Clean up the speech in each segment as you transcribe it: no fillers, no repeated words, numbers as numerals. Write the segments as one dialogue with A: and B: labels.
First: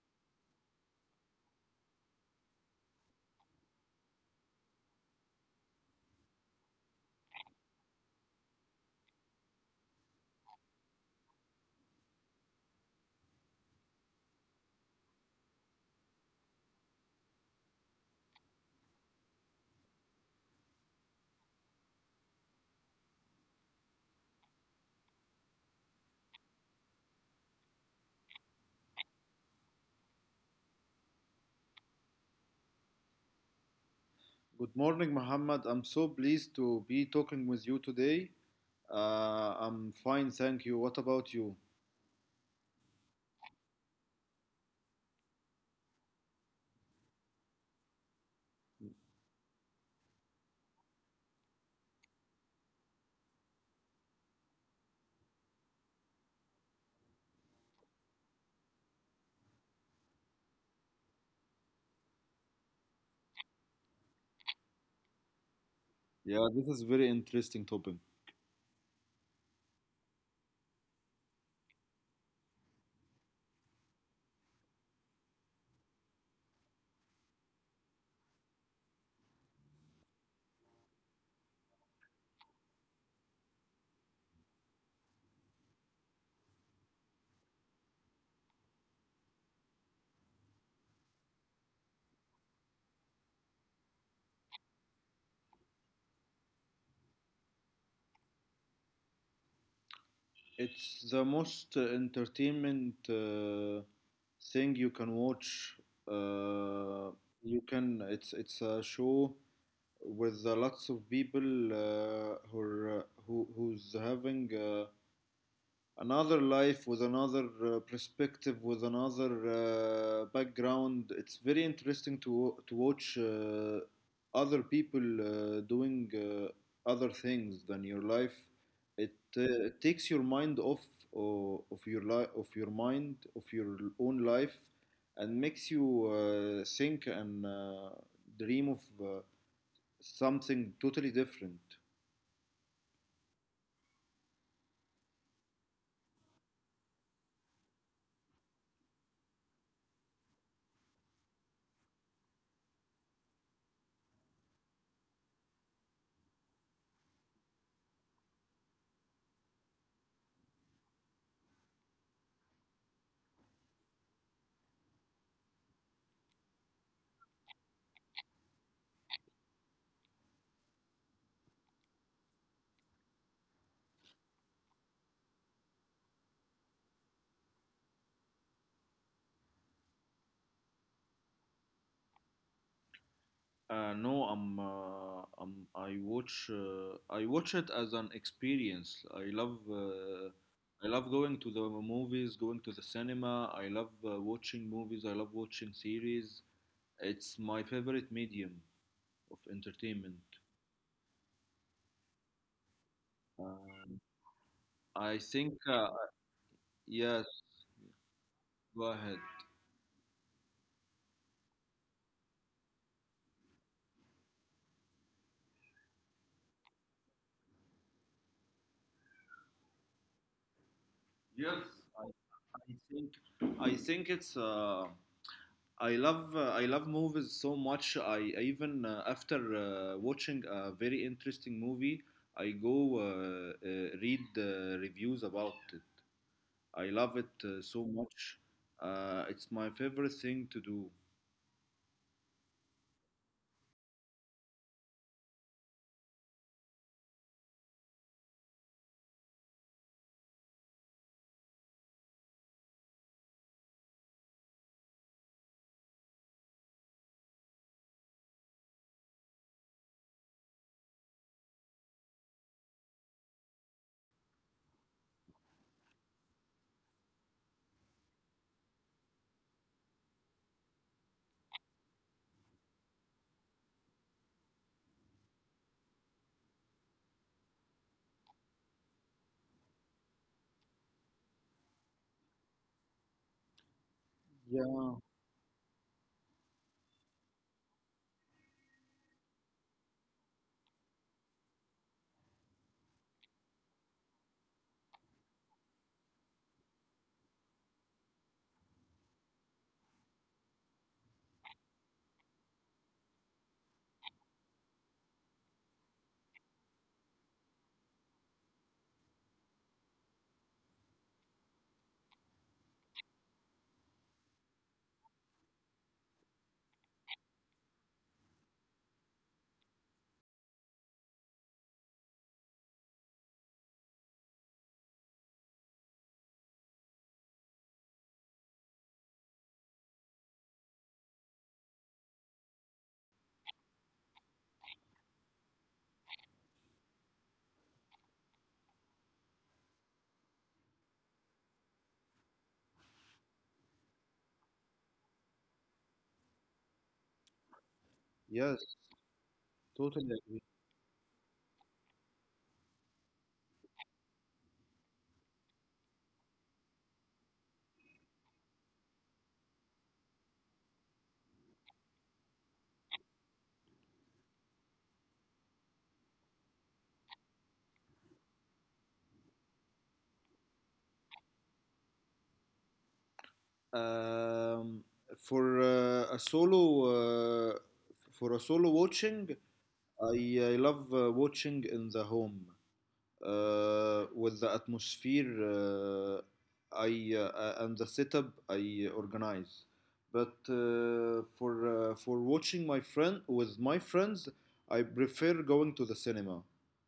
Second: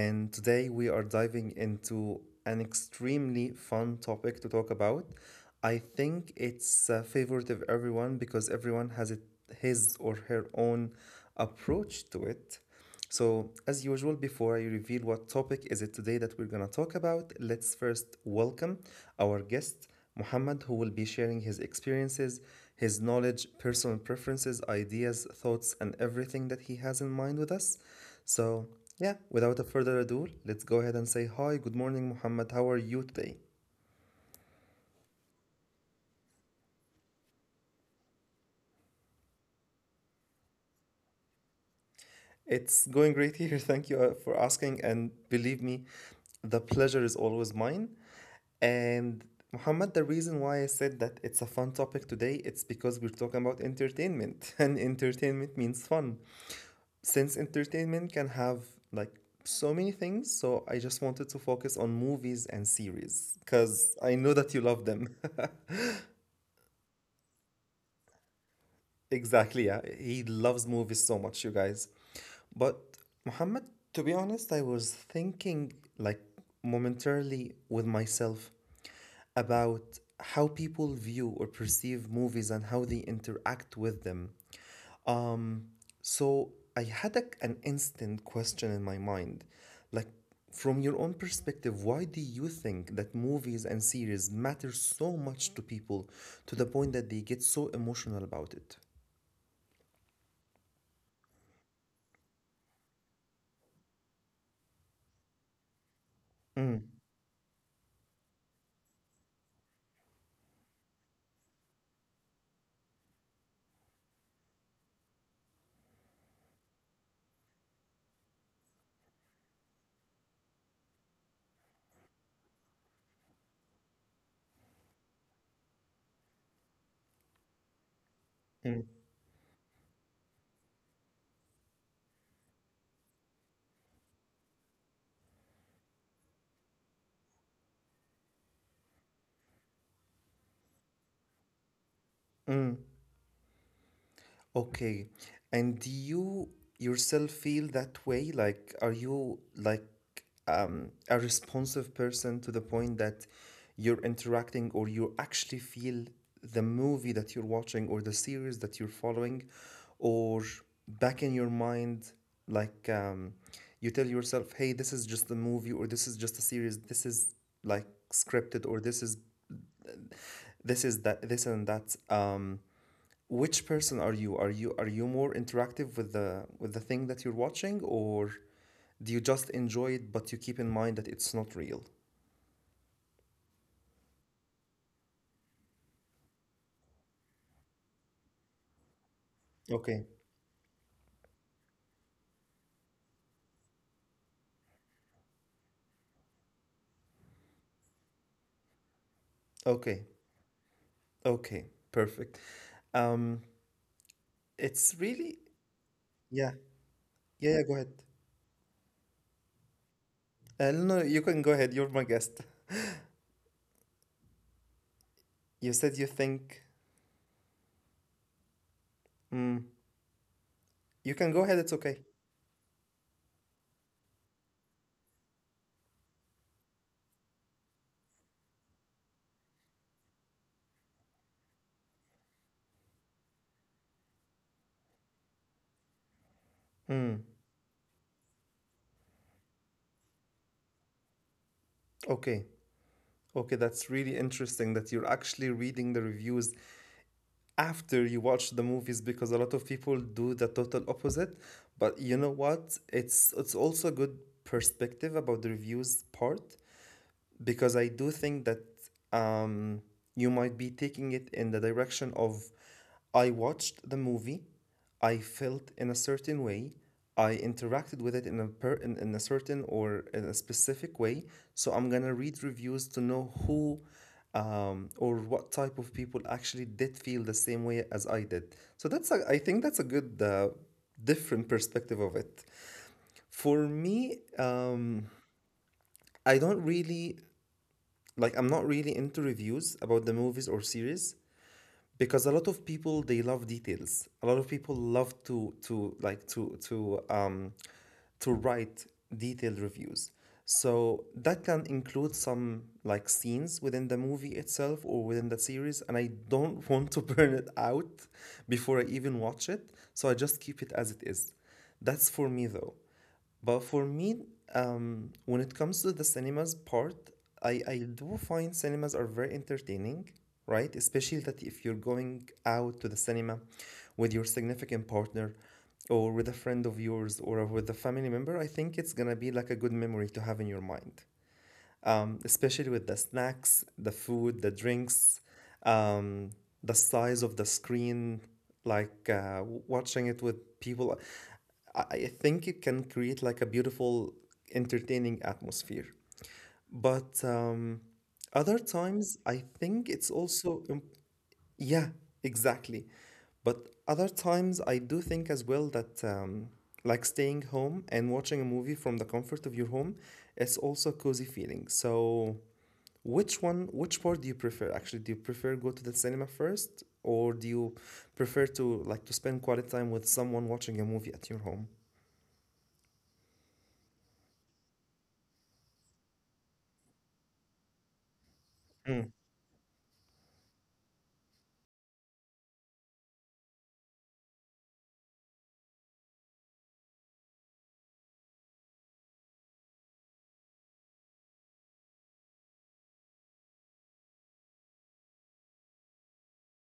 A: and today we are diving into an extremely fun topic to talk about. I think it's a favorite of everyone because everyone has it, his or her own approach to it. So, as usual, before I reveal what topic is it today that we're going to talk about, let's first welcome our guest, Muhammad, who will be sharing his experiences, his knowledge, personal preferences, ideas, thoughts, and everything that he has in mind with us. So, yeah, without a further ado, let's go ahead and say hi. Good morning, Muhammad. How are you today?
B: Good morning, Muhammad. I'm so pleased to be talking with you today. I'm fine, thank you. What about you?
A: It's going great here. Thank you for asking. And believe me, the pleasure is always mine. And Muhammad, the reason why I said that it's a fun topic today, it's because we're talking about entertainment, and entertainment means fun. Since entertainment can have like so many things, so I just wanted to focus on movies and series because I know that you love them.
B: Yeah, this is very interesting topic.
A: Exactly, yeah. He loves movies so much, you guys. But Muhammad, to be honest, I was thinking like momentarily with myself about how people view or perceive movies and how they interact with them. Um, so I had an instant question in my mind. Like, from your own perspective, why do you think that movies and series matter so much to people to the point that they get so emotional about
B: It's the most entertainment thing you can watch.
A: it?
B: Uh, you can. It's a show with lots of people, who are, who who's having. Another life with another perspective, with another background. It's very interesting to watch other people doing other things than your life. It takes your mind off of your own life, and makes you think and dream of something totally different.
A: Mm, okay. And do you yourself feel that way? Like, are you like a responsive person to the point that you're interacting or you actually feel the movie that you're watching or the series that you're following? Or back in your mind, like you tell yourself, hey, this is just a movie or this is just a series, this is like scripted or this is that this and that. Which person are you? Are you more interactive with the thing that you're watching, or do you just enjoy it but you keep in mind that it's not real?
B: No, I'm, I'm. I watch. I watch it as an experience.
A: Okay,
B: I love going to the movies, going to the cinema. I love watching movies. I love watching series. It's my favorite medium of
A: okay,
B: entertainment.
A: okay, perfect. Um,
B: Um, I
A: it's
B: think.
A: really yeah,
B: Yes,
A: yeah, yeah. Go ahead.
B: go ahead.
A: No, you can go ahead. You're my guest. You said you think. Mm, you can go
B: Yes,
A: ahead. It's
B: I,
A: okay.
B: I think. I think it's. I love movies so much. I even after watching a very interesting movie, I go read reviews about it. I love it
A: Mm,
B: so much. It's my favorite thing to do.
A: okay. Okay, that's really interesting that you're actually reading the reviews after you watch the movies because a lot of people do the total opposite, but you know what, it's also a good perspective about the reviews part, because I do think that um, you might be taking it in the direction of I watched the movie, I felt in a certain way, I interacted with it in a in a certain or in a specific way, so I'm gonna read reviews to know who or what type of people actually did feel the same way as I did. So that's I think that's a good different perspective of it. For me,
B: Yeah.
A: I don't really like, I'm not really into reviews about the movies or series, because a lot of people they love details, a lot of people love to like to write detailed reviews, so that can include some like scenes within the movie itself or within the series, and I don't want to burn it out before I even watch it, so I just keep it as it is. That's for me though. But for me, when it comes to the cinemas part, I do find cinemas are very entertaining, right? Especially that if you're going out to the cinema with your significant partner or with a friend of yours or with a family member, I think it's gonna be like a good memory to have in your mind, especially with the snacks, the food, the drinks, um, the size of the screen, like watching it with people. I I think it can create like a beautiful, entertaining atmosphere. But
B: Yes.
A: other times, I
B: Totally
A: think it's
B: agree.
A: also, yeah, exactly. But other times, I do think as well that like staying home and watching a movie from the comfort of your home, it's also a cozy feeling. So which part do you prefer? Actually, do you prefer go to the cinema first, or do you prefer to like to spend quality time with someone watching a movie at your home?
B: Um, for uh, a solo uh, for a solo watching,
A: Mm,
B: I love watching in the home, with the atmosphere I and the setup I organize. But for watching my friend with my friends, I prefer going to the cinema,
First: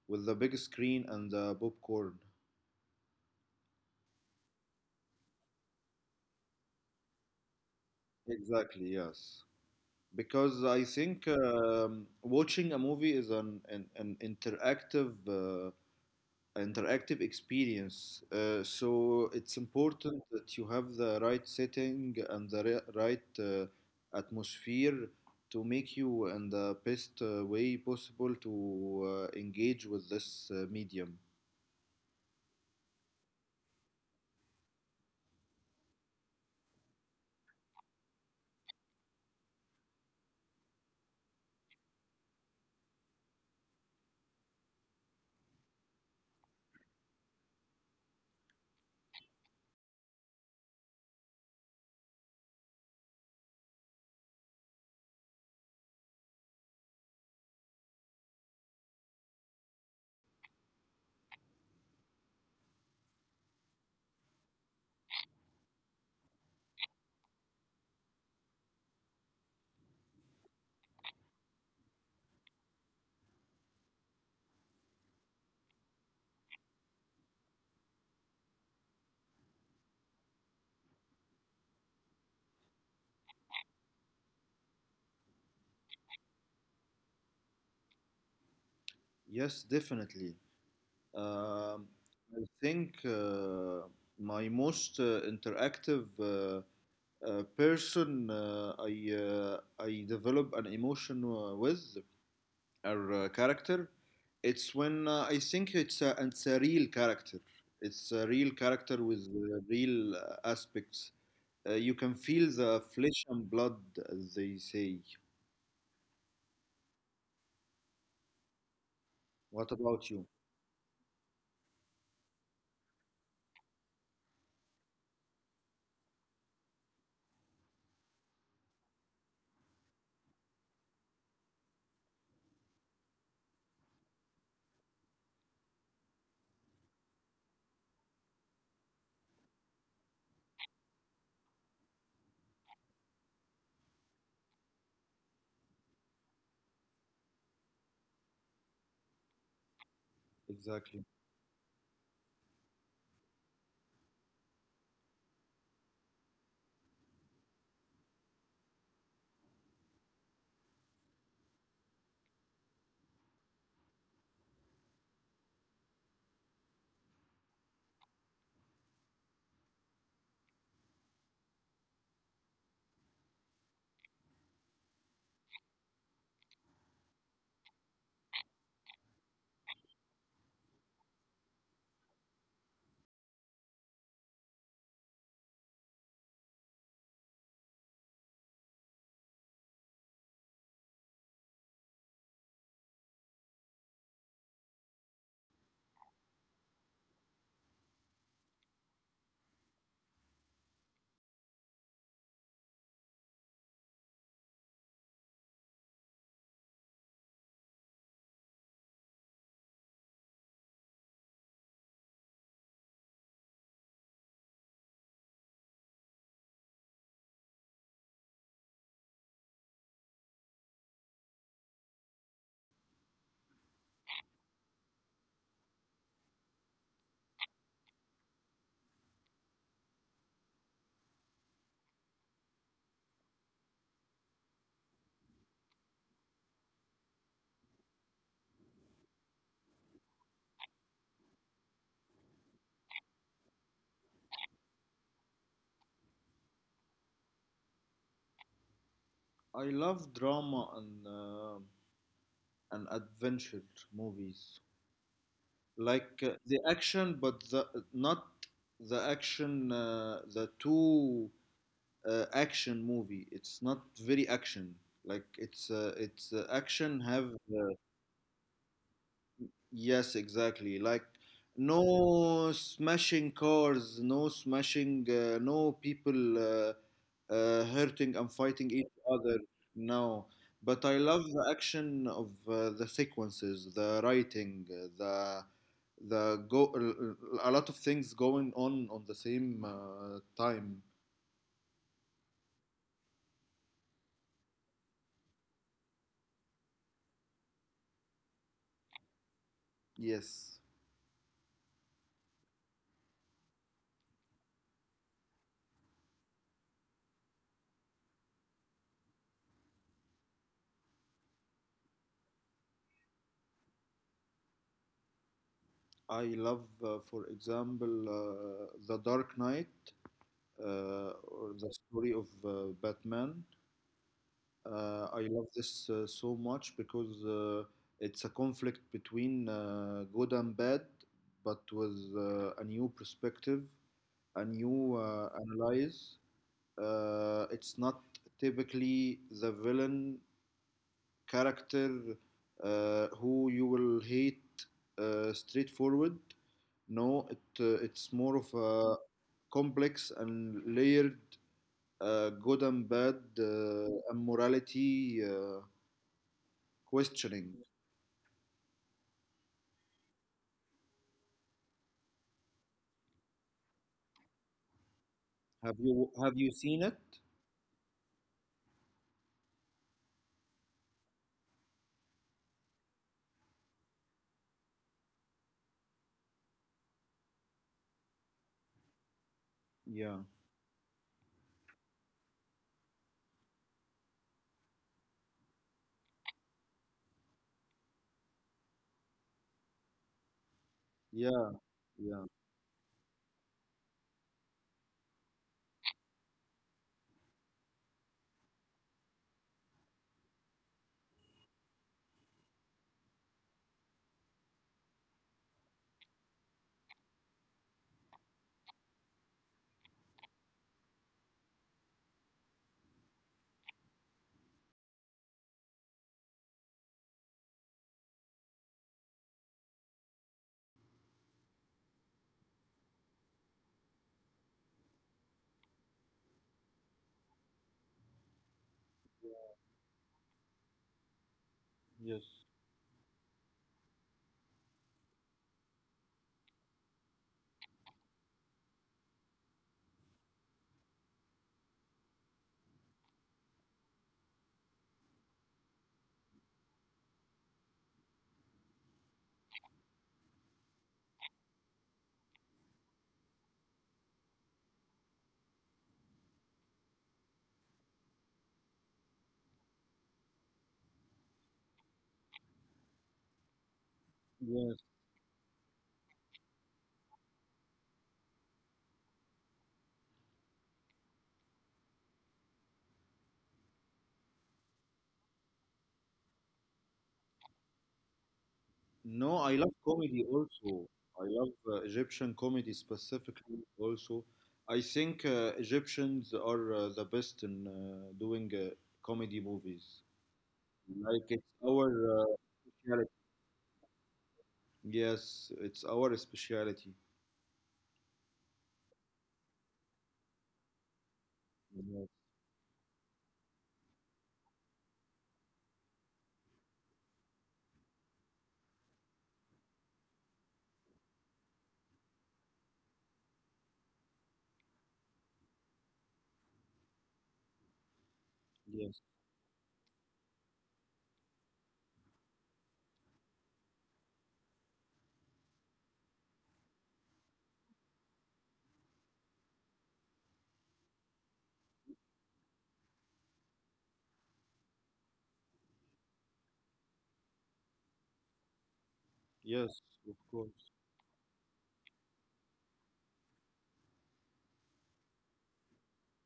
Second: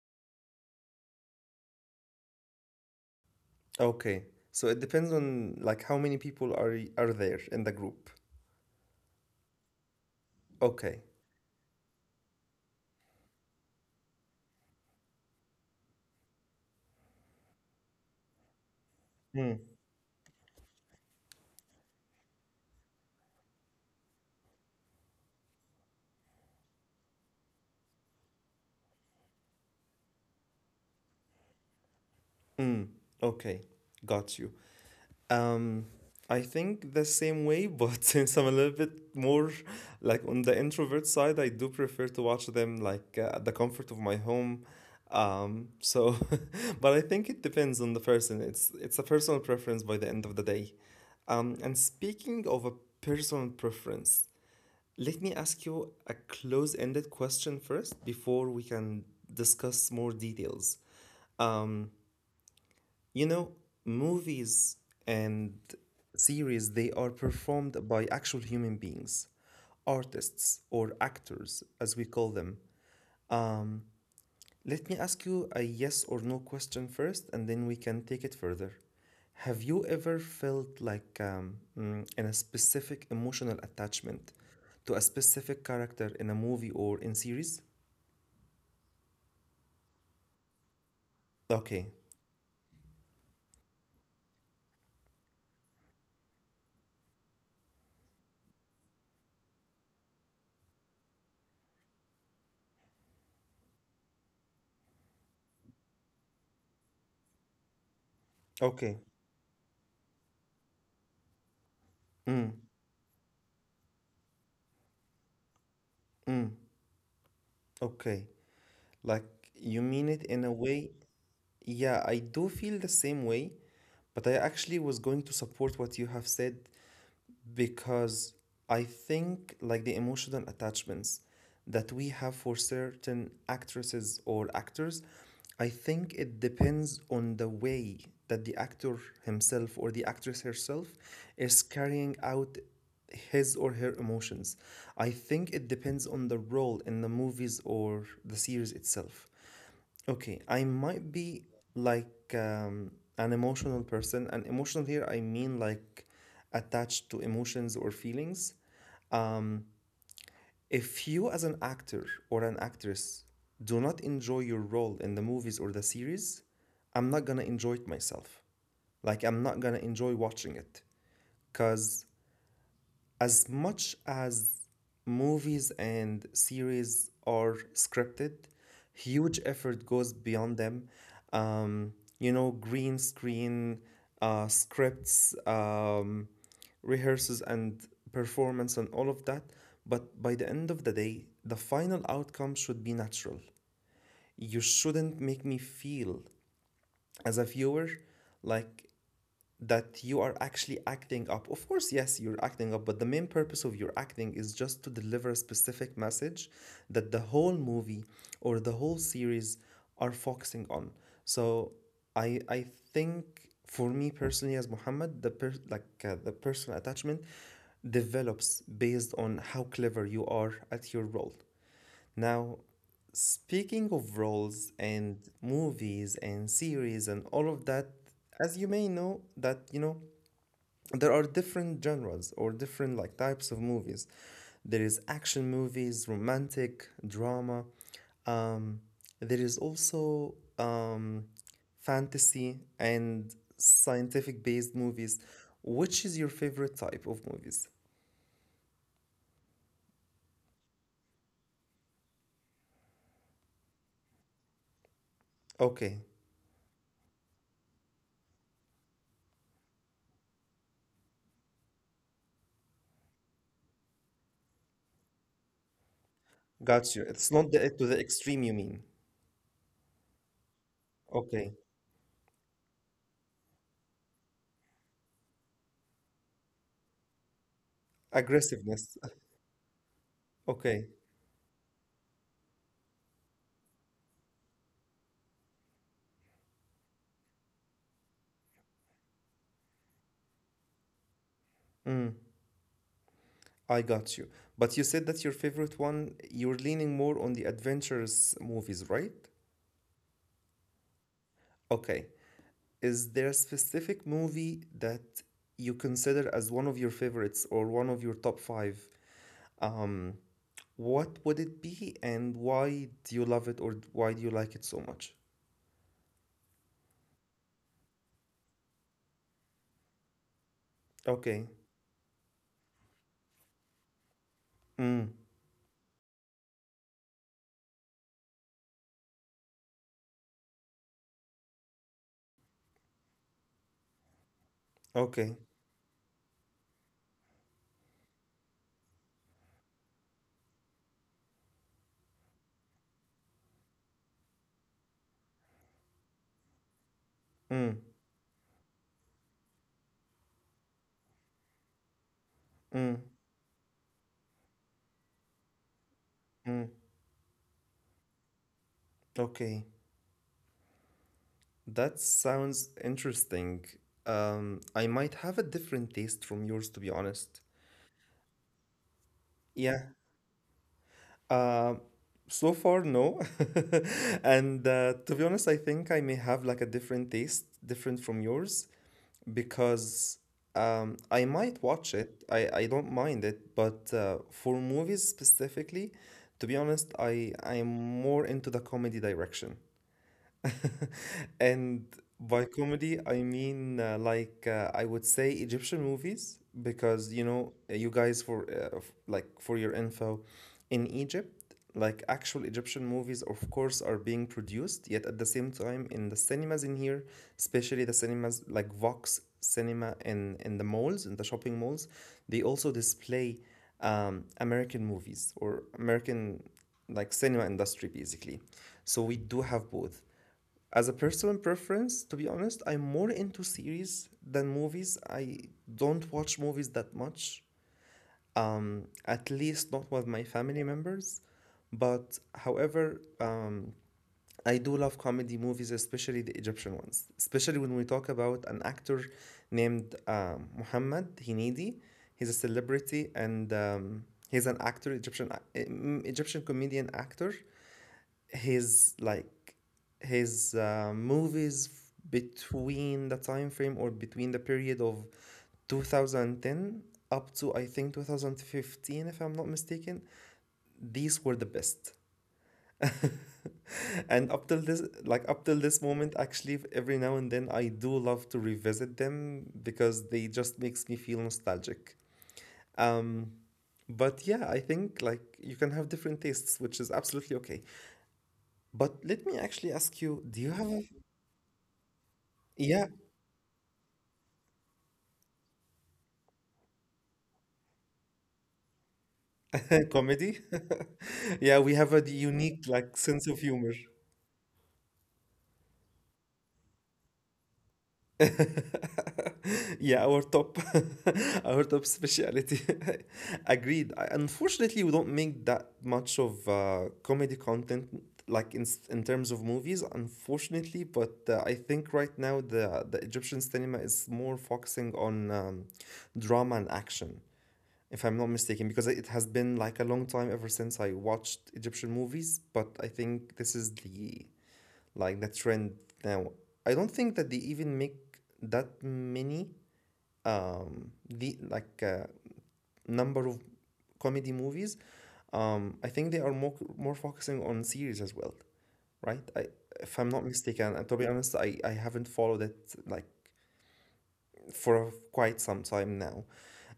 B: with the big screen and the popcorn.
A: okay. So it depends on like how many people are are there in the group.
B: Exactly, yes. Because I
A: Okay.
B: think watching a movie is an interactive interactive experience. So
A: Mm.
B: it's important that you have the right setting and the right atmosphere, to make you in the best way possible to engage with this medium.
A: Mm. Okay. Got you. Um, I think the same way, but since I'm a little bit more like on the introvert side, I do prefer to watch them like at the comfort of my home. So, but I think it depends on the person. It's a personal preference by the end of the day. And speaking of a personal preference, let me ask you a close-ended question first before we can discuss more details. Um, you know, movies and series, they are performed by actual human beings, artists or actors, as we call them. Let me ask you a yes or no question first, and then we can take it further. Have you ever felt like in a specific emotional attachment to a specific character in a movie or in series?
B: Yes, definitely. Um
A: Okay,
B: I think My most interactive person uh, I develop an emotion with her character. It's when I think it's it's a real character. It's a real character
A: okay,
B: with real aspects. You can
A: mm,
B: feel the flesh and blood, as they say.
A: mm, okay. Like you
B: What
A: mean
B: about
A: it
B: you?
A: in a way. Yeah, I do feel the same way, but I actually was going to support what you have said, because I think like the emotional attachments that we have for certain actresses or actors, I think it depends on the way that the actor himself or the actress herself is carrying out his or her emotions. I think it depends on the role in the movies or the series itself. Okay, I might
B: Exactly.
A: be like an emotional person, and emotional here I mean like attached to emotions or feelings. If you, as an actor or an actress, do not enjoy your role in the movies or the series, I'm not gonna enjoy it myself. Like, I'm not gonna enjoy watching it, because as much as movies and series are scripted, huge effort goes beyond them. Um, you know, green screen, scripts, rehearsals, and performance, and all of that. But by the end of the day, the final outcome should be natural. You shouldn't make me feel, as a viewer, like that you are actually acting up. Of course, yes, you're acting up, but the main purpose of your acting is just to deliver a specific message that the whole movie or the whole series are focusing on. So I think for me personally as Muhammad, the the personal attachment develops based on how clever you are at your role. Now, speaking of roles and movies and series and all of that, as you may know, that you know, there are different genres or different like types of movies. There is action movies, romantic, drama. Um, there is also fantasy and scientific based movies. Which is your favorite type of movies?
B: I love drama and adventure movies,
A: Okay,
B: like the action, but the not the action. The too action movie. It's not very action. Like it's
A: got you.
B: action
A: It's not
B: have
A: the, to the extreme you mean.
B: Yes, exactly, like
A: Okay.
B: no smashing cars, no smashing, no people hurting and
A: Aggressiveness.
B: fighting each other. No,
A: Okay.
B: but I love the action of the sequences, the writing, the go a lot of things going on the same time.
A: Mm, I got you. But you said that your favorite one, you're leaning more on the adventurous movies, right?
B: Yes.
A: Okay. Is there a specific movie that you consider as one of your favorites or one of your top five? Um, what would it be and why do you love it or why do you like it so much?
B: I love, for example, The Dark Knight,
A: Okay.
B: or the story of Batman.
A: Mm,
B: I love this so much because it's a conflict between good and bad, but with a new perspective, a new
A: okay.
B: analyze. It's not typically the villain character, who you will hate straightforward. No,
A: Mm,
B: it's more of a complex and layered good
A: mm,
B: and bad, and morality
A: mm.
B: questioning.
A: Okay. That sounds interesting. I might have a different
B: Have
A: taste
B: you
A: from
B: have
A: yours,
B: you
A: to be
B: seen it?
A: honest. Yeah. Uh, so far, no. And to be honest, I think I may have like a different taste, different from yours, because
B: Yeah,
A: I might watch it. I don't mind it, but for movies specifically, to be honest, I am more into the comedy direction. And
B: yeah,
A: by
B: yeah.
A: comedy, I mean I would say Egyptian movies, because you know you guys for for your info, in Egypt, like actual Egyptian movies, of course, are being produced. Yet at the same time, in the cinemas in here, especially the cinemas like Vox Cinema in the malls, in the shopping malls, they also display American movies or American like cinema industry basically. So we do have both. As a personal preference, to be honest, I'm more into series than movies. I don't watch movies that much, at least not with my family members. But
B: Yes,
A: however, I do love comedy movies, especially the Egyptian ones. Especially when we talk about an actor named Mohammed Hinidi. He's a celebrity and he's an actor, Egyptian, Egyptian comedian actor his like his movies between the time frame or between the period of 2010 up to I think 2015 if I'm not mistaken, these were the best. And up till this like up
B: yes.
A: till this moment, actually, every now and then I do love to revisit them because they just makes me feel nostalgic. um but yeah, I think like you can have different tastes, which is absolutely okay. But let me actually ask
B: No,
A: you,
B: I
A: do
B: love
A: you have a
B: comedy also. I love
A: yeah.
B: Egyptian comedy specifically also. I think Egyptians are the best in doing comedy
A: Comedy?
B: movies.
A: Yeah, we
B: Like
A: have a
B: it's our
A: unique
B: uh,
A: like sense of
B: specialty.
A: humor.
B: Yes, it's our specialty.
A: Yeah, our top, our top
B: Yes,
A: speciality. Agreed. Unfortunately, we don't make that much of comedy content like in terms of movies, unfortunately. But I think right now the Egyptian cinema is more focusing on um, drama and action, if I'm not mistaken, because it has been
B: yes,
A: like a long time ever since I watched Egyptian movies. But I think this is the trend now. I don't think that they even make that many the like number of comedy movies. I think they are more focusing on series as well, right? I, if I'm not
B: yes, of
A: mistaken, and to be
B: course.
A: honest, I haven't followed it like for quite some time now.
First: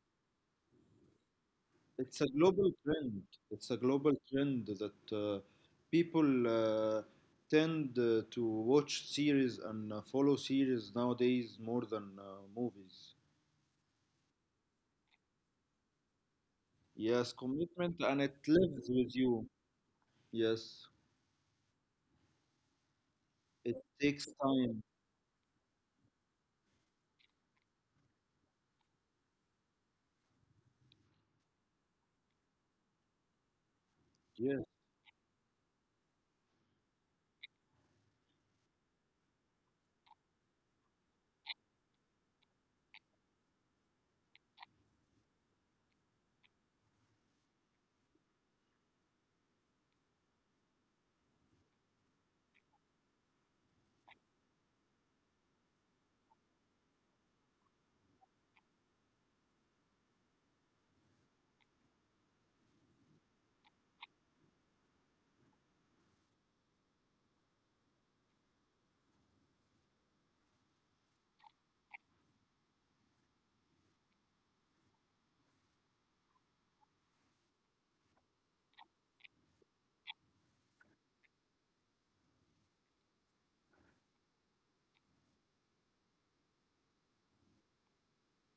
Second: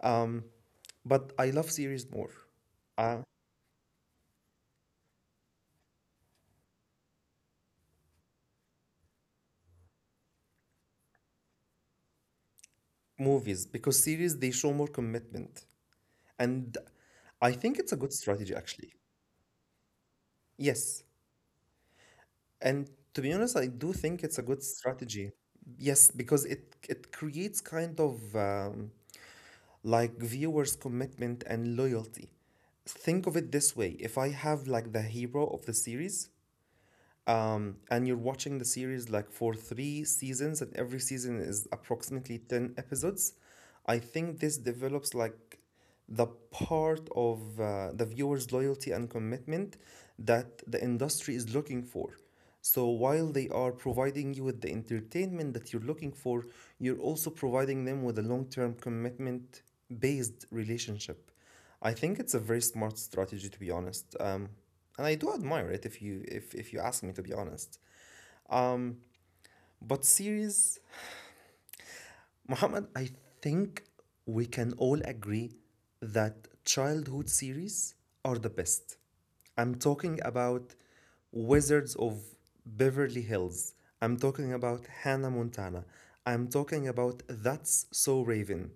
A: Um, but I love series
B: It's a
A: more.
B: global trend.
A: Uh,
B: It's a global trend that people tend to watch series and follow series nowadays, more than movies.
A: Movies, because series they show more commitment, and
B: Yes,
A: I think it's a
B: commitment,
A: good
B: and it
A: strategy actually.
B: lives with you.
A: Yes.
B: Yes,
A: And to be honest, I do
B: it
A: think it's a
B: takes
A: good
B: time.
A: strategy. Yes, because it creates kind of like viewers' commitment and loyalty. Think of it this way: if I have
B: Yes,
A: like the hero of the series, and you're watching the series like for 3 seasons, and every season is approximately 10 episodes, I think this develops like the part of the viewer's loyalty and commitment that the industry is looking for. So while they are providing you with the entertainment that you're looking for, you're also providing them with a long term commitment based relationship. I think it's a very smart strategy, to be honest. And I do admire it if you if you ask me, to be honest. But series, Mohammed, I think we can all agree that childhood series are the best. I'm talking about Wizards of Beverly Hills. I'm talking about Hannah Montana. I'm talking about That's So Raven.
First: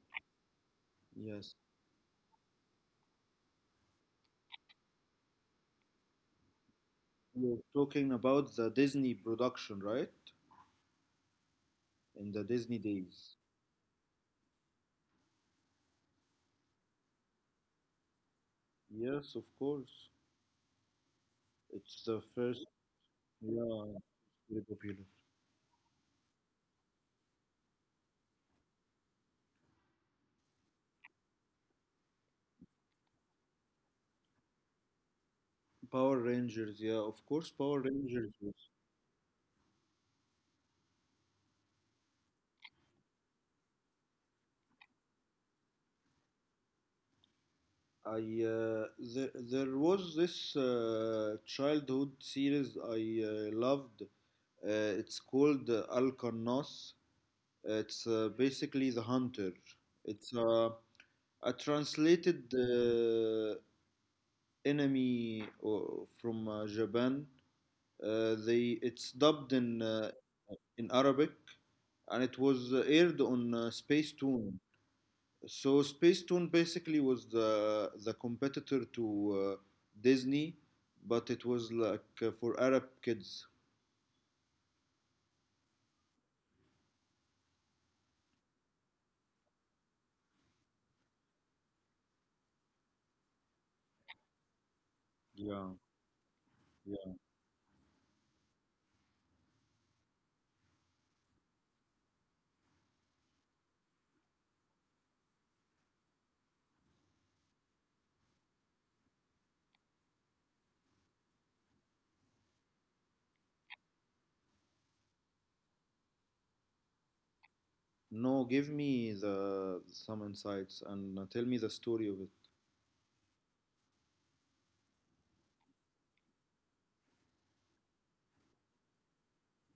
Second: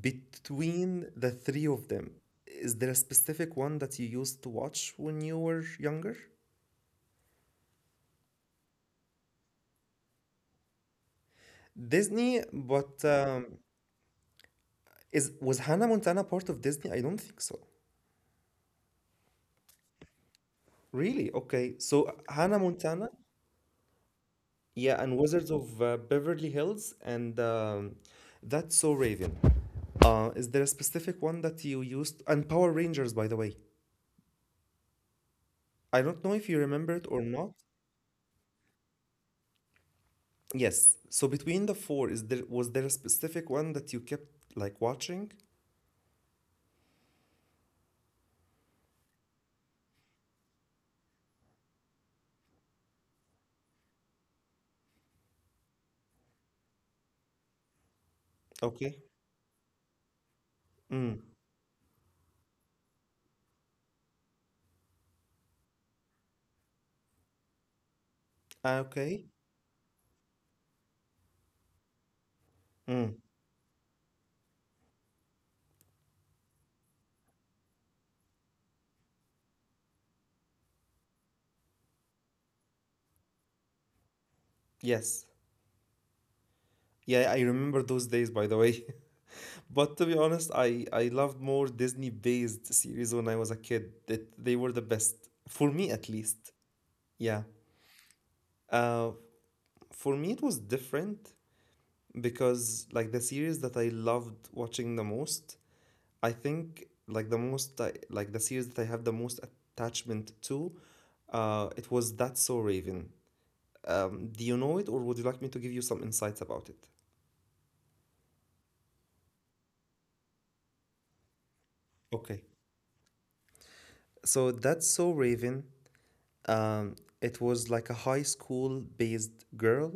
A: Between the
B: yes.
A: three of them, is there a specific one that you used to watch when you were younger?
B: You're talking about the Disney production, right? In
A: Disney,
B: the Disney
A: but
B: days.
A: is was Hannah Montana part of Disney? I don't think so.
B: Yes, of course.
A: Really? Okay.
B: It's
A: So
B: the
A: Hannah
B: first,
A: Montana.
B: yeah, very
A: Yeah,
B: popular.
A: and Wizards of Beverly Hills and that's so Raven. Is there a specific one that you used? And Power Rangers, by the way. I
B: Power
A: don't know if you
B: Rangers, yeah,
A: remember it
B: of
A: or
B: course,
A: not.
B: Power Rangers was.
A: Yes. So between the four, is there was there a specific one that you kept like watching?
B: I uh, there was this childhood series I loved. It's called Alcanos. It's basically The
A: Okay.
B: Hunter. It's
A: Mm.
B: a translated enemy from Japan. They
A: Ah,
B: It's
A: okay.
B: dubbed in Arabic, and it was
A: Mm.
B: aired on Space Toon. So Space Toon basically was the competitor to Disney, but it was like for Arab kids.
A: Yes. Yeah, I remember those days, by the way. But to be honest, I loved more Disney-based series when I was a kid. That they were the best for
B: Yeah,
A: me, at least.
B: yeah.
A: Yeah. Uh, for me, it was different because like the series that I loved watching the most, I think like the series that I have the most attachment to, it was That's So Raven. Do you know it, or would you like me to give you some insights about it?
B: No, give me the some insights and tell me the story of it.
A: Okay. So that's so Raven. Um, it was like a high school based girl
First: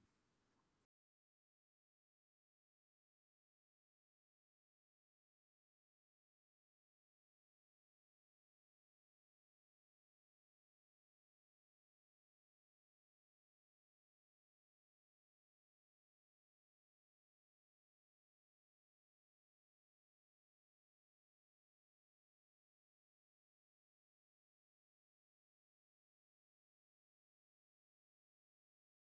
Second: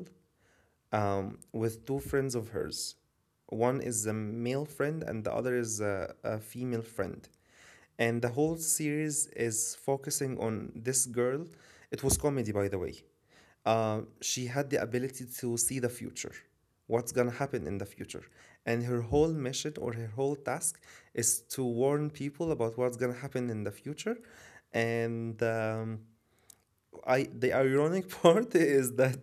A: with two friends of hers. One is a male friend and the other is a female friend, and the whole series is focusing on this girl. It was comedy, by the way. She had the ability to see the future, what's gonna happen in the future, and her whole mission or her whole task is to warn people about what's gonna happen in the future, and I the ironic part is that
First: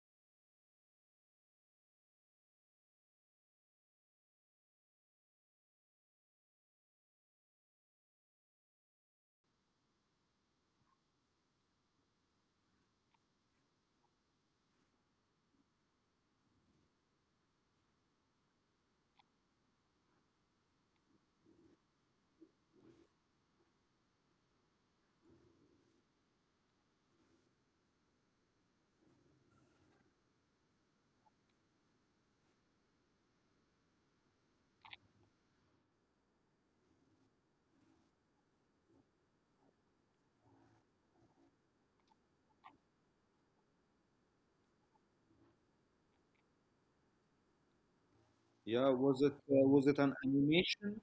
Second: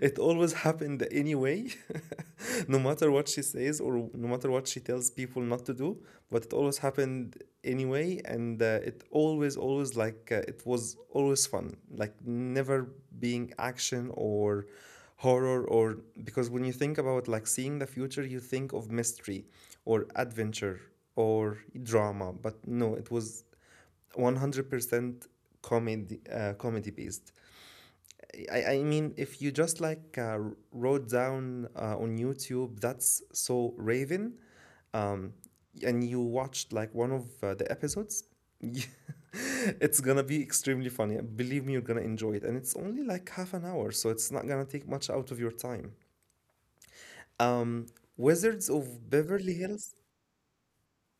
A: it always happened anyway, no matter what she says or no matter what she tells people not to do, but it always happened anyway, and it always it was always fun, like never being action or horror or because when you think about like seeing the future, you think of mystery or adventure or drama, but no, it was 100% comedy comedy based. I mean, if you just wrote down on YouTube, that's so Raven, um, and you watched like one of the episodes, it's gonna be extremely funny. Believe me, you're gonna enjoy it. And it's only like half an hour, so it's not gonna take much out of your time. Um, Wizards
B: Yeah,
A: of Beverly Hills?
B: was it an animation?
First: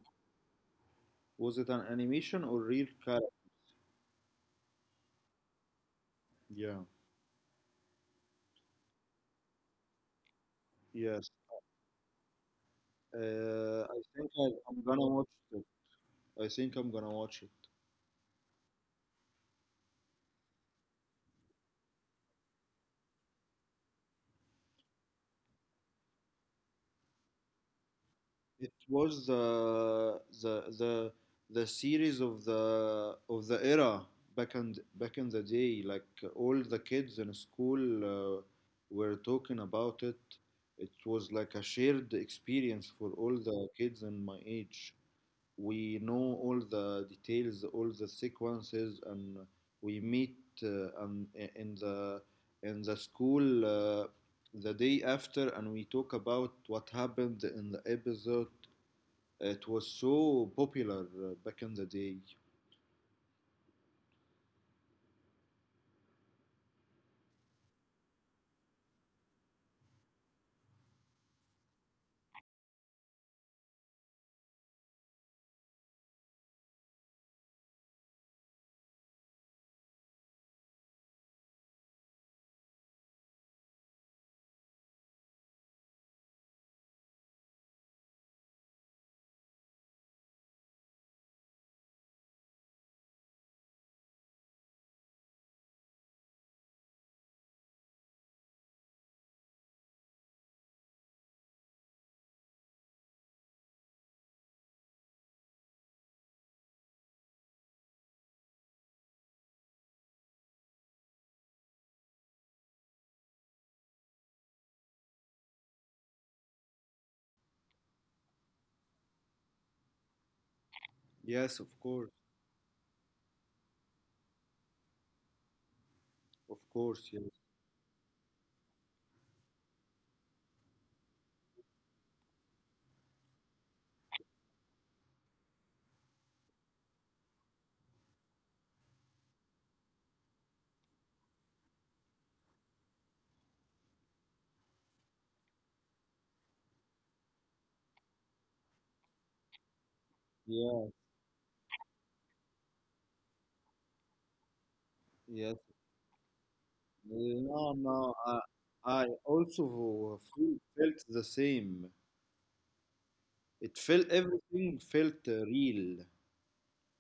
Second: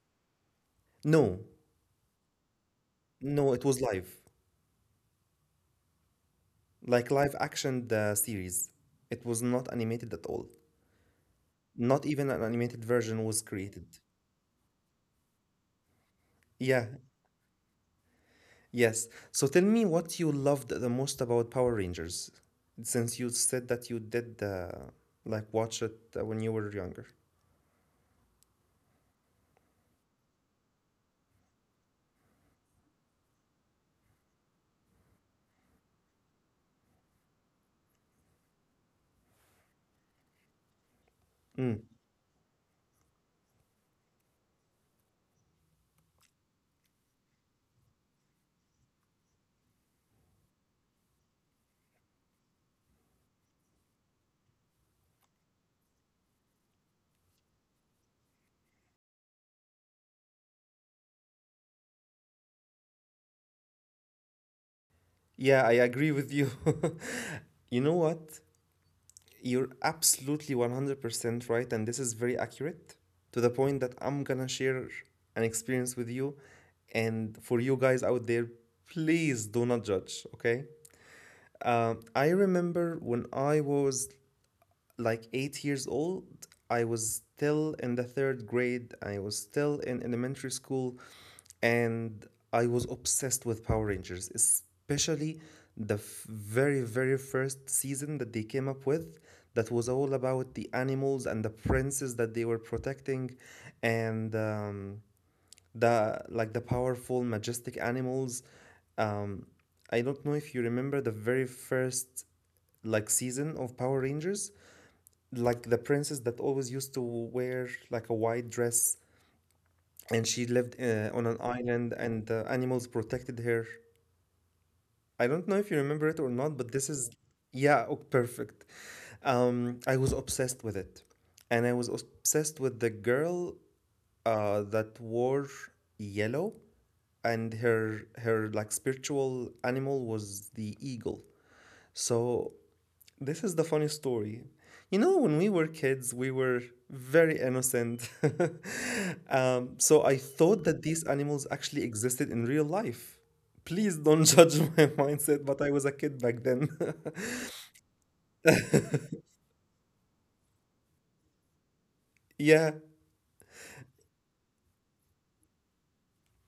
A: No,
B: Was it an animation or real character?
A: No, it was live,
B: Yeah.
A: like live action the series. It was not animated at all.
B: Yes.
A: Not even an animated version was created.
B: I think I'm gonna watch it. I think
A: Yeah.
B: I'm gonna watch it.
A: Yes. So tell me what you loved the most about Power Rangers, since you said that you did like watch it when you were younger.
B: It was the series of the era, back in the day. Like all the kids in school were talking about it. It was like a
A: Mm.
B: shared experience for all the kids in my age. We know all the details, all the sequences, and we meet and in the school the day after, and we talk about what happened in the episode. It was so popular back in the day.
A: Yeah, I agree with you. You know what? You're absolutely 100% right, and this is very accurate to the point that I'm gonna share an experience with you. And for you guys out there, please do not judge, okay? I remember when I was like 8 years old. I was still in the third grade. I was still in elementary school, and I was obsessed with Power Rangers, especially very, very first season that they came up with. That was all about the animals and the princes that they were protecting, and the powerful, majestic animals. Um, I don't know if you remember the very first like season of Power Rangers, like the princess that always used to wear like a white dress and she lived
B: Yes,
A: on an island and the animals protected her. I don't know if you remember
B: of
A: it or not, but
B: course, yes,
A: this is yeah. Oh, perfect. I was obsessed with it and I was obsessed with the girl that wore yellow, and her like spiritual animal was the eagle. So this is the funny story. You know, when we were kids, we were very innocent. So I
B: yeah,
A: thought that these animals actually existed in real life. Please don't judge my
B: yes.
A: mindset, but I was a kid back then.
B: No, no, I also felt the same.
A: Yeah,
B: It felt everything felt real.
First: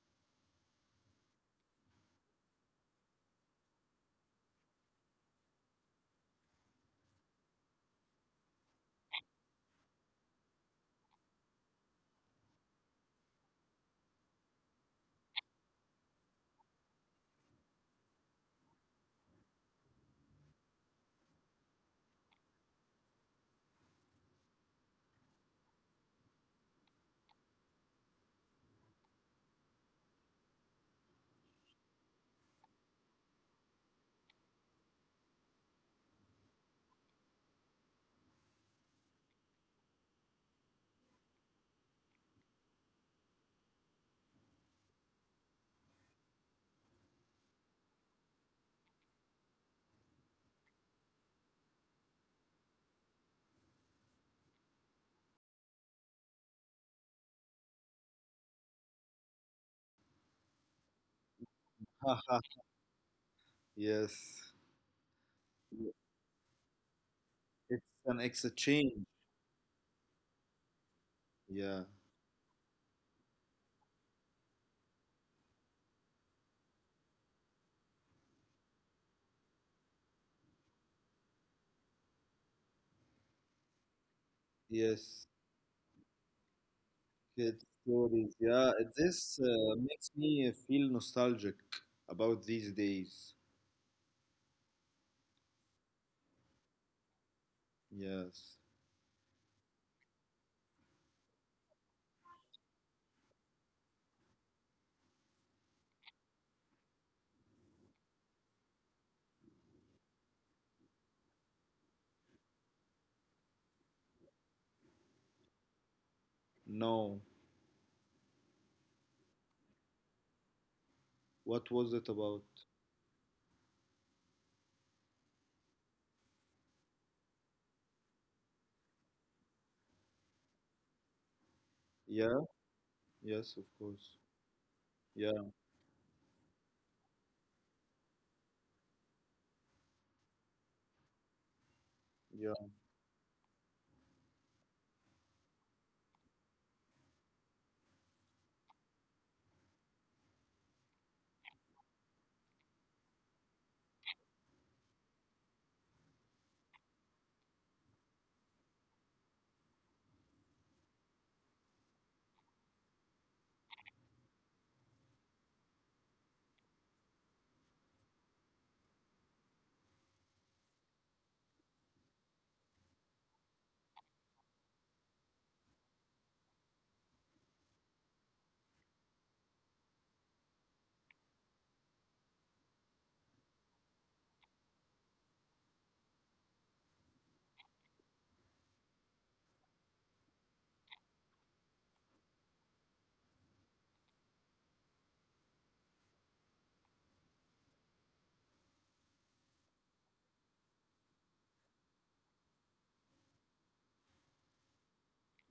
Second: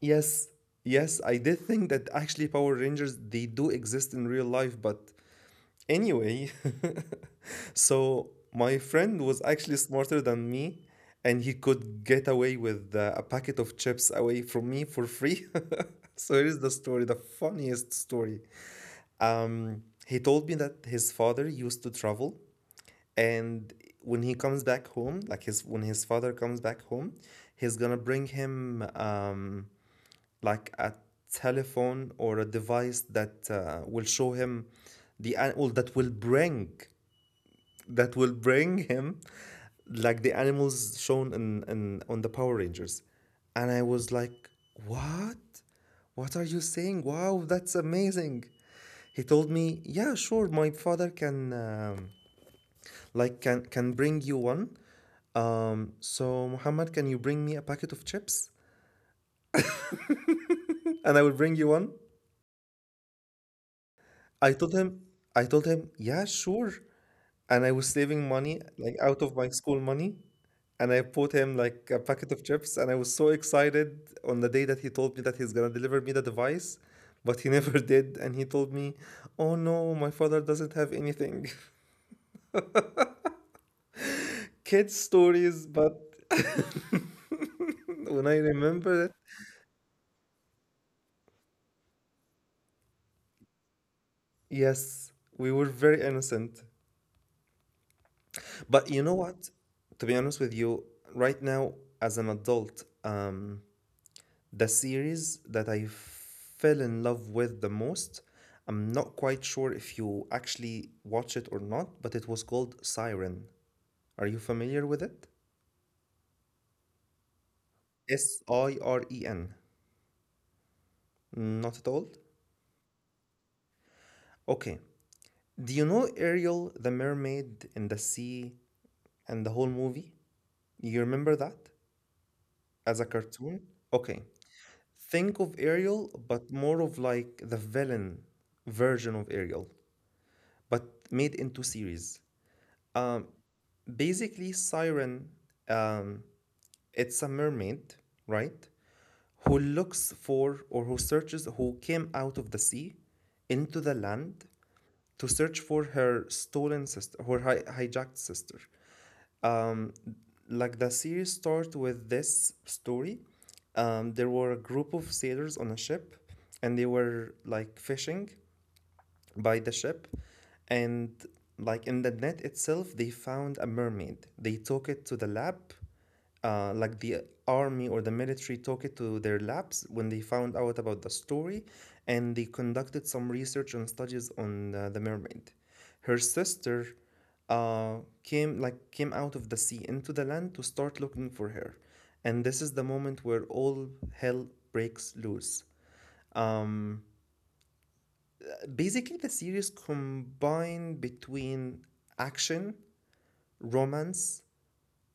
A: yes, yes, I did think that actually Power Rangers, they do exist in real life, but anyway, so my friend was actually smarter than me, and he could get away with a packet of chips away from me for free. So here's the story, the funniest story. He told me that his father used to travel, and when he comes back home, like his when his father comes back home, he's gonna bring him like a telephone or a device that will show him well, that will bring him like the animals shown in on the Power Rangers. And I was like, what? What are you saying? Wow, that's amazing. He told me, yeah, sure, my father can can bring you one. So Muhammad, can you bring me a packet of chips? And I will bring you one. I
B: Yes.
A: told him I told him, yeah, sure. And I was
B: It's an
A: saving money like
B: exchange.
A: out of my school money, and I bought him
B: Yeah.
A: like a packet of chips, and I was so excited on the day that he told me that he's gonna deliver me the device, but he never did, and he told me, oh no, my father doesn't have anything. Kids
B: Yes.
A: stories, but
B: Kid
A: when
B: stories.
A: I
B: Yeah.
A: remember it,
B: This makes me feel nostalgic about these days.
A: yes, we were very innocent.
B: Yes.
A: But you know what, to be honest with you, right now, as an adult, the series that I fell in love with the most, I'm not quite sure if you actually watch it or not, but it was called Siren. Are you familiar with it?
B: No.
A: Siren.
B: What was
A: Not
B: it
A: at all?
B: about?
A: Okay. Do you know Ariel, the mermaid in the sea, and the whole movie? You remember that
B: Yeah.
A: as a
B: Yes, of
A: cartoon?
B: course.
A: Okay.
B: Yeah.
A: Think of Ariel, but more of like the villain version of Ariel, but made into series.
B: Yeah.
A: Um, Basically, Siren, um, it's a mermaid, right? Who looks for or who searches, who came out of the sea into the land to search for her stolen sister, her hijacked sister. Um, like the series starts with this story. There were a group of sailors on a ship, and they were like fishing by the ship, and like in the net itself, they found a mermaid. They took it to the lab, like the army or the military took it to their labs when they found out about the story, and they conducted some research and studies on the mermaid. Her sister uh, came out of the sea into the land to start looking for her, and this is the moment where all hell breaks loose. um, Basically, the series combined between action, romance,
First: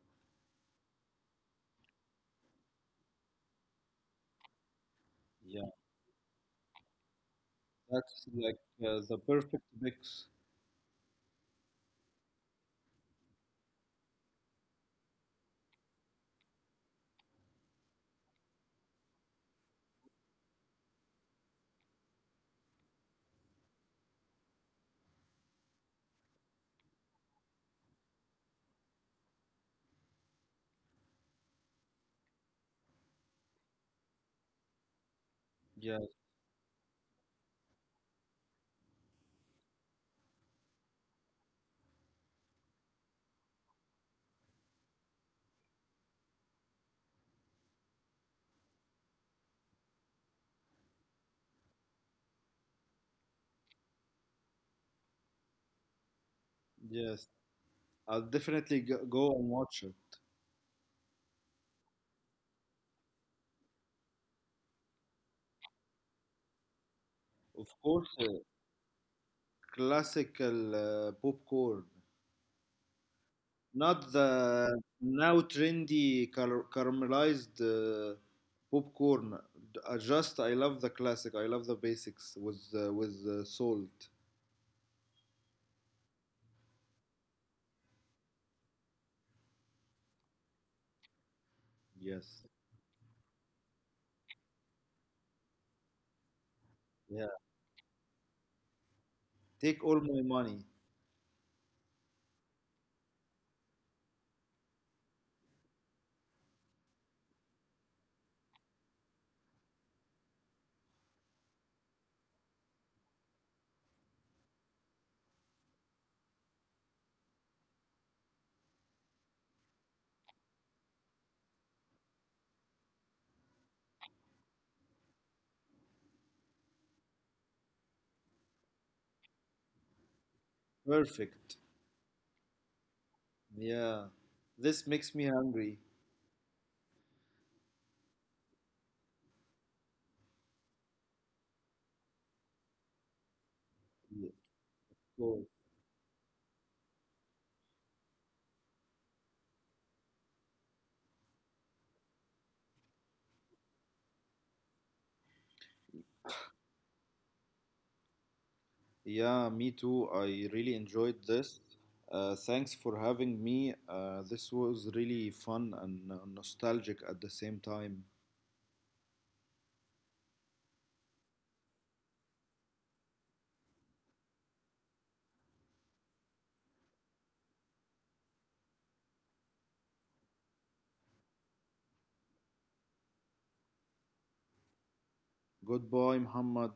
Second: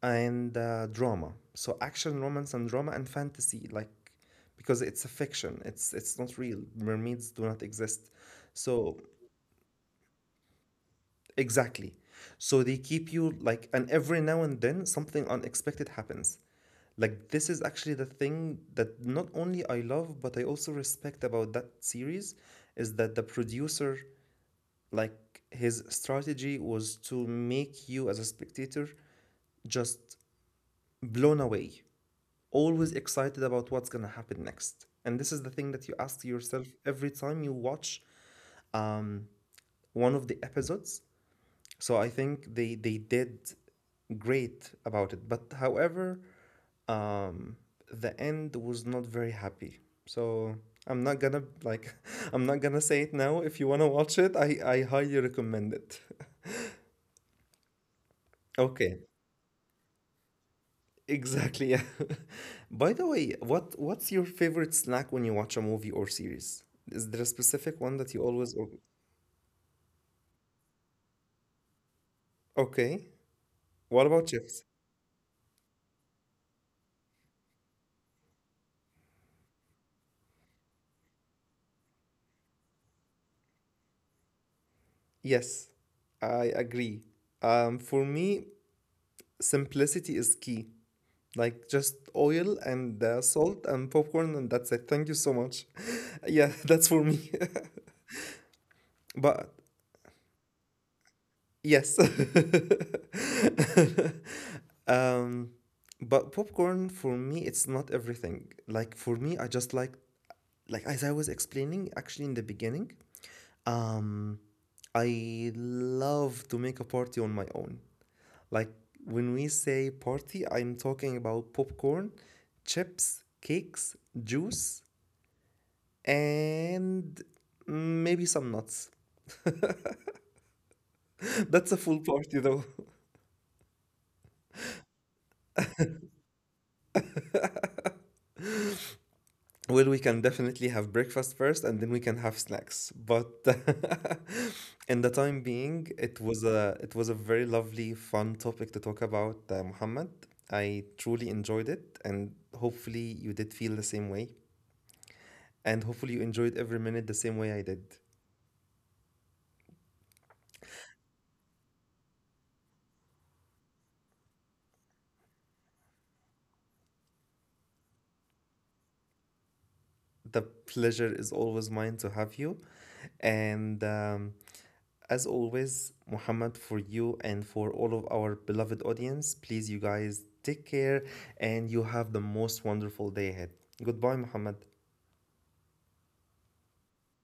A: and drama. So action, romance, and drama and fantasy, like because it's a fiction.
B: Yeah.
A: It's not real. Mermaids do not exist.
B: That's like
A: So
B: the perfect mix.
A: exactly. So they keep you like, and every now and then something unexpected happens. Like this is actually the thing that not only I love, but I also respect about that series, is that the producer, like his strategy was to make you as a spectator just blown away, always excited about what's gonna happen next. And this is the thing that you
B: Yes.
A: ask yourself every time you watch um, one of the episodes. So I think they did great about it. But however, um, the end was not very happy. So I'm not gonna like I'm not gonna say it now. If you wanna watch it, I highly recommend it.
B: Yes. I'll definitely
A: Okay.
B: go and watch it.
A: Exactly. Yeah. By the way, what's your favorite snack when you watch a movie or series? Is there a
B: Of course,
A: specific one that you always o-
B: classical popcorn.
A: okay.
B: Not
A: What about
B: the
A: chips?
B: now trendy caramelized popcorn. Just I love the classic. I love the basics with salt.
A: Yes, I agree. For me, simplicity is key. Like just
B: Yes.
A: oil and salt and popcorn, and that's it. Thank you so much. Yeah, that's for
B: Yeah.
A: me. But
B: Take all my money.
A: yes. Um, but popcorn for me, it's not everything. Like for me, I just like as I was explaining actually in the beginning, um, I love to make a party on my own. Like when we say party, I'm talking about popcorn, chips, cakes, juice, and maybe some nuts. That's a
B: Perfect.
A: full party though.
B: Yeah. This makes me hungry.
A: Well, we can definitely have breakfast first and then we can have snacks. But
B: Yeah,
A: in the time being,
B: cool.
A: it was a very lovely, fun topic to talk about, Muhammad. I truly enjoyed it, and hopefully you did feel the same way, and hopefully you enjoyed every minute the same way I did.
B: Yeah, me too. I really enjoyed this. Thanks for having me. This was really fun and nostalgic at the same time.
A: The pleasure is always mine to have you, and as always, Muhammad, for you and for all of our beloved audience, please, you guys, take care, and you have the most wonderful day ahead. Goodbye, Muhammad.
B: Goodbye, Muhammad.